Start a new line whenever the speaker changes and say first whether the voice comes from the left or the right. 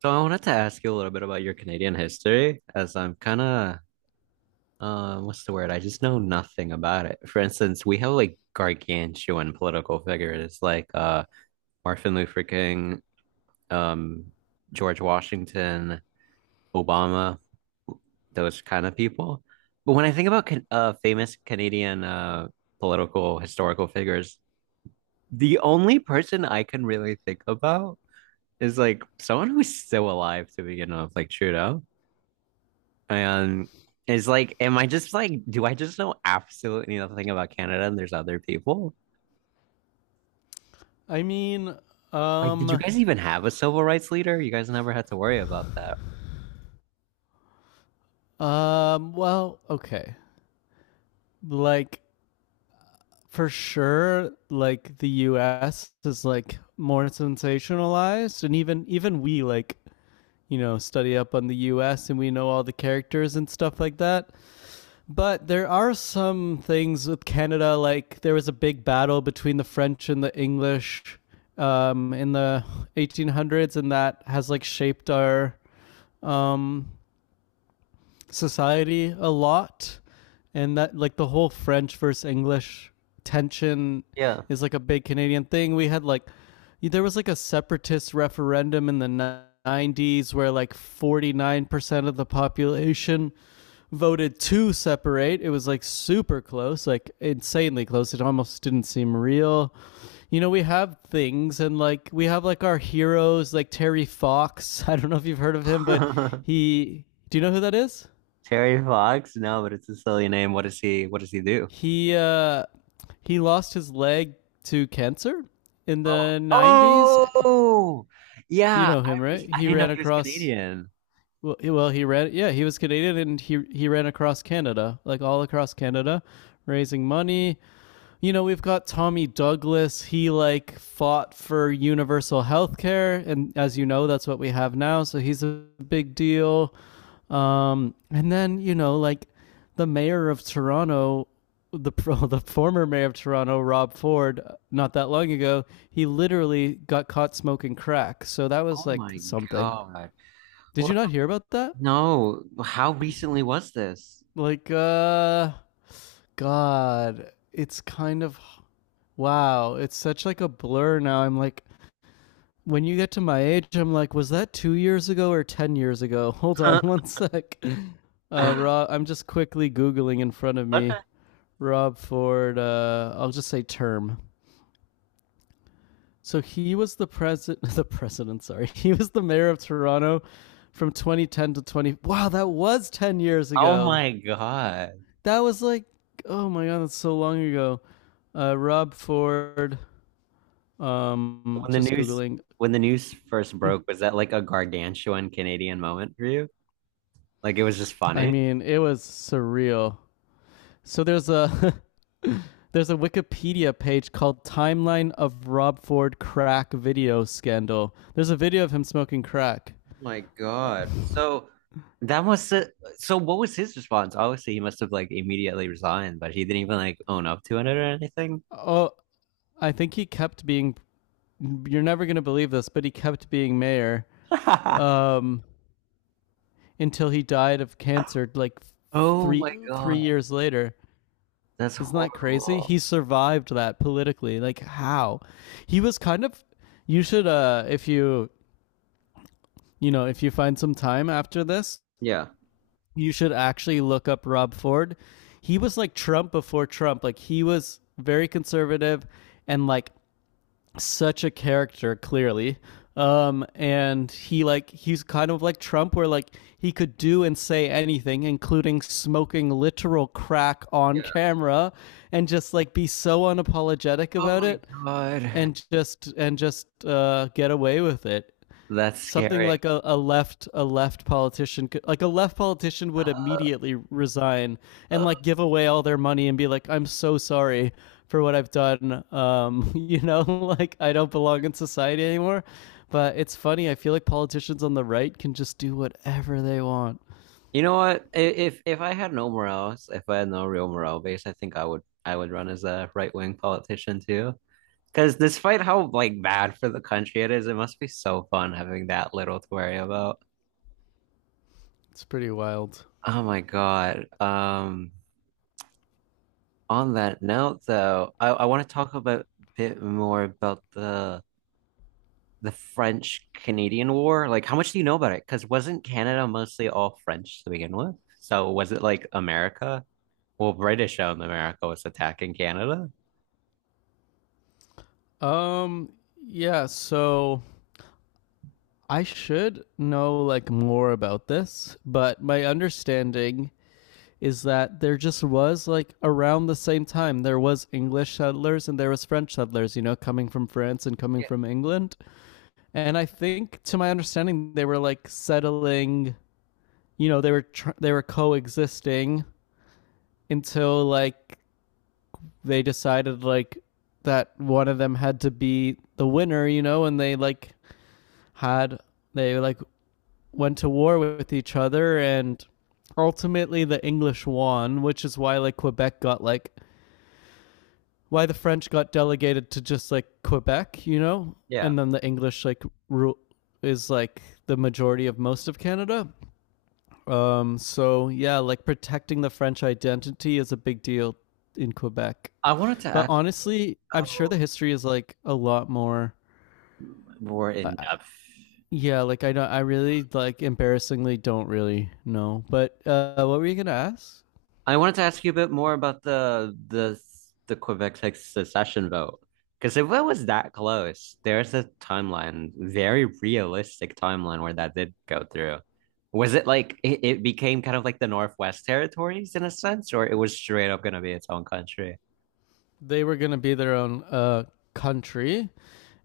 right: So I wanted to ask you a little bit about your Canadian history, as I'm kind of, what's the word? I just know nothing about it. For instance, we have like gargantuan political figures like Martin Luther King, um, George Washington, Obama, those kind of people. But when I think about can famous Canadian political historical figures, the only person I can really think about is like someone who's still alive to begin with, like Trudeau. And it's like, am I just like, do I just know absolutely nothing about Canada and there's other people?
left: I mean,
right: Like, did you
left: um,
right: guys even have a civil rights leader? You guys never had to worry about that.
left: well, okay. Like, for sure, like the U.S. is like more sensationalized, and even we like study up on the U.S. and we know all the characters and stuff like that. But there are some things with Canada, like there was a big battle between the French and the English in the 1800s, and that has like shaped our um society a lot, and that like the whole French versus English tension
right: Yeah.
left: is like a big Canadian thing we had. Like, there was like a separatist referendum in the '90s where like 49% of the population voted to separate. It was like super close, like insanely close, it almost didn't seem real. We have things, and like we have, like, our heroes, like Terry Fox. I don't know if you've heard of him, but he do you know who that is?
right: Terry Fox? No, but it's a silly name. What does he do?
left: He uh, he lost his leg to cancer in the '90s.
right: Oh, oh,
left: You
right: yeah.
left: know
right: I
left: him, right?
right: I
left: He
right: didn't know
left: ran
right: he was
left: across.
right: Canadian.
left: Well, he ran. Yeah, he was Canadian, and he ran across Canada, like all across Canada, raising money. You know, we've got Tommy Douglas. He like fought for universal health care, and as you know, that's what we have now. So he's a big deal. And then like the mayor of Toronto, the well, the former mayor of Toronto, Rob Ford, not that long ago, he literally got caught smoking crack. So that
right: Oh
left: was like
right: my
left: something.
right: God.
left: Did you
right: What?
left: not hear about that?
right: No. How recently was this?
left: Like, God, it's kind of wow. It's such like a blur now. I'm like. When you get to my age, I'm like, was that 2 years ago or 10 years ago? Hold on
right: Okay.
left: one sec. Rob, I'm just quickly googling in front of me. Rob Ford. I'll just say term. So he was the president. The president. Sorry, he was the mayor of Toronto from 2010 to 20. Wow, that was 10 years
right: Oh
left: ago.
right: my God.
left: That was like, oh my god, that's so long ago. Rob Ford.
right: When the
left: Just
right: news,
left: googling.
right: when the news first broke, was that like a gargantuan Canadian moment for you? Like it was just
left: I
right: funny?
left: mean, it was surreal. So there's a there's a Wikipedia page called "Timeline of Rob Ford Crack Video Scandal." There's a video of him smoking crack.
right: My
left: Oh.
right: God. So that must have, so what was his response? Obviously, he must have like immediately resigned, but he didn't even like own up to it or anything.
left: Oh, I think he kept being. You're never gonna believe this, but he kept being mayor um, until he died of cancer, like
right: Oh my
left: three
right: God.
left: years later.
right: That's
left: Isn't that crazy?
right: horrible.
left: He survived that politically. Like how? He was kind of. You should, if you find some time after this,
right: Yeah.
left: you should actually look up Rob Ford. He was like Trump before Trump. Like he was very conservative and like such a character, clearly. And he's kind of like Trump where like he could do and say anything, including smoking literal crack on
right: Yeah.
left: camera, and just like be so unapologetic
right: Oh
left: about
right: my
left: it,
right: God.
left: and just get away with it.
right: That's
left: Something
right: scary.
left: like a left politician would immediately resign and like give away all their money and be like, I'm so sorry for what I've done. Like I don't belong in society anymore. But it's funny, I feel like politicians on the right can just do whatever they want.
right: You know what? I- if I had no morals, if I had no real moral base, I think I would, I would run as a right wing politician too. Because despite how like bad for the country it is, it must be so fun having that little to worry about.
left: It's pretty wild.
right: Oh my God. On that note though, I want to talk about a bit more about the French Canadian War. Like, how much do you know about it? Because wasn't Canada mostly all French to begin with? So was it like America? Well, British-owned America was attacking Canada.
left: um yeah, so I should know like more about this, but my understanding is that there just was like around the same time there was English settlers and there was French settlers, coming from France and coming
right: Yeah.
left: from England. And I think to my understanding they were like settling, they were coexisting until like they decided like that one of them had to be the winner, and they like had they like went to war with each other, and ultimately the English won, which is why like Quebec got like why the French got delegated to just like Quebec, you know,
right: Yeah.
left: and then the English like rule is like the majority of most of Canada. So yeah, like protecting the French identity is a big deal in Quebec.
right: I wanted to
left: But
right: ask
left: honestly, I'm sure the
right: how
left: history is like a lot more.
right: more in
left: Uh,
right: depth.
left: yeah, like I don't. I really like embarrassingly don't really know. But what were you gonna ask?
right: I wanted to ask you a bit more about the Quebec, like, secession vote, because if it was that close, there's a timeline, very realistic timeline where that did go through. Was it like, it became kind of like the Northwest Territories in a sense, or it was straight up going to be its own country?
left: They were gonna be their own country.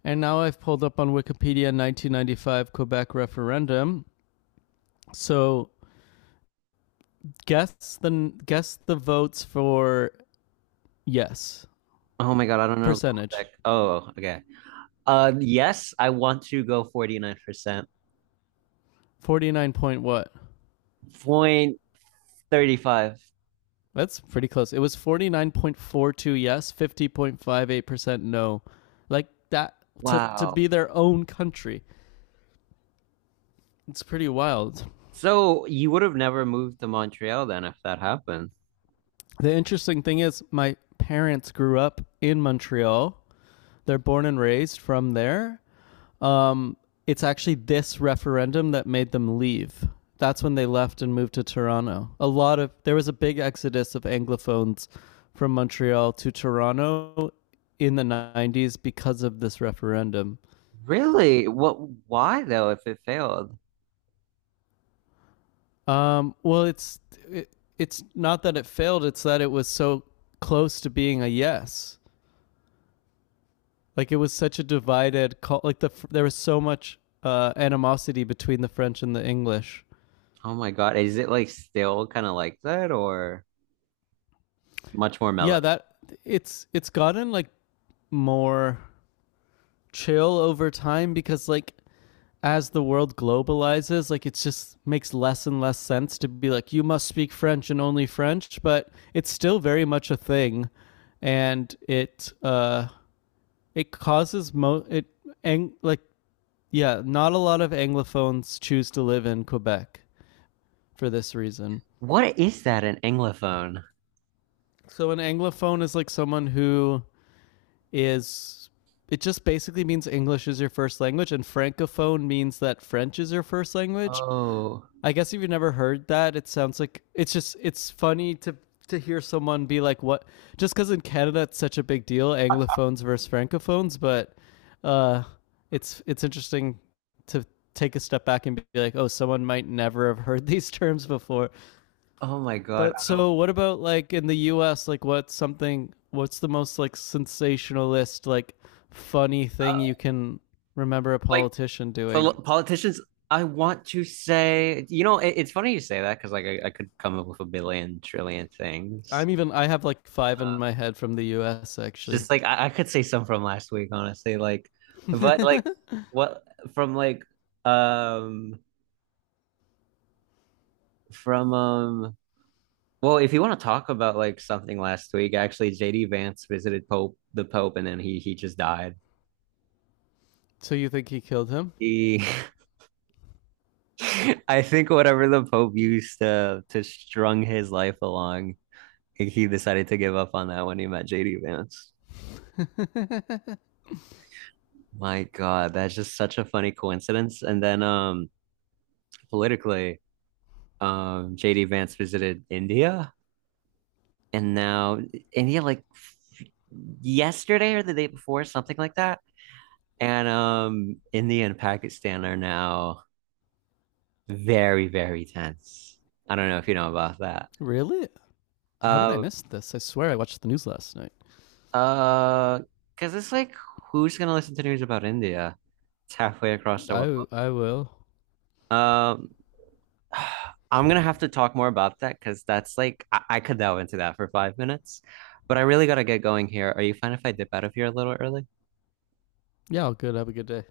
left: And now I've pulled up on Wikipedia 1995 Quebec referendum. So guess the votes for yes
right: Oh my God, I don't know.
left: percentage.
right: Quebec. Oh, okay. Yes, I want to go 49%.
left: 49 point what?
right: Point 35.
left: That's pretty close. It was 49.42 yes, 50.58% no. Like that to
right: Wow.
left: be their own country. It's pretty wild.
right: So you would have never moved to Montreal then if that happened.
left: The interesting thing is my parents grew up in Montreal. They're born and raised from there. Um, it's actually this referendum that made them leave. That's when they left and moved to Toronto. A lot of There was a big exodus of anglophones from Montreal to Toronto in the '90s because of this referendum.
right: Really? What, why though, if it failed?
left: Well, it, it's not that it failed; it's that it was so close to being a yes. Like it was such a divided call. Like there was so much animosity between the French and the English.
right: Oh my God. Is it like still kind of like that, or much more mellow?
left: Yeah, that it's gotten like more chill over time because like as the world globalizes, like it's just makes less and less sense to be like you must speak French and only French, but it's still very much a thing, and it causes mo it ang- like yeah, not a lot of anglophones choose to live in Quebec for this reason.
right: What is that, an Anglophone?
left: So an anglophone is like someone who is, it just basically means English is your first language, and francophone means that French is your first language.
right: Oh,
left: I guess if you've never heard that, it sounds like it's funny to hear someone be like, "What?" Just because in Canada it's such a big deal, anglophones versus francophones, but uh, it's interesting to take a step back and be like, "Oh, someone might never have heard these terms before."
right: oh my God.
left: But
right: I don't,
left: so what about like in the US, like what's the most like sensationalist, like funny thing
right: uh,
left: you can remember a
right: like,
left: politician doing?
right: politicians. I want to say, it's funny you say that because like I could come up with a billion trillion things.
left: I have like 5
right: Uh,
left: in my head from the US actually.
right: just like I could say some from last week, honestly. Like, but like what from like um from well, if you want to talk about like something last week, actually JD Vance visited Pope, the Pope, and then he just died.
left: So you think he killed him?
right: He I think whatever the Pope used to strung his life along, he decided to give up on that when he met JD Vance. My God, that's just such a funny coincidence. And then politically, JD Vance visited India, and now India, like, yesterday or the day before, something like that. And India and Pakistan are now very, very tense. I don't know if you know about that.
left: Really? How did I
right: Um,
left: miss this? I swear I watched the news last night.
right: uh, because it's like, who's gonna listen to news about India? It's halfway across the world.
left: I will.
right: Um, I'm gonna have to talk more about that because that's like I could delve into that for 5 minutes, but I really gotta get going here. Are you fine if I dip out of here a little early?
left: Yeah, all good. Have a good day.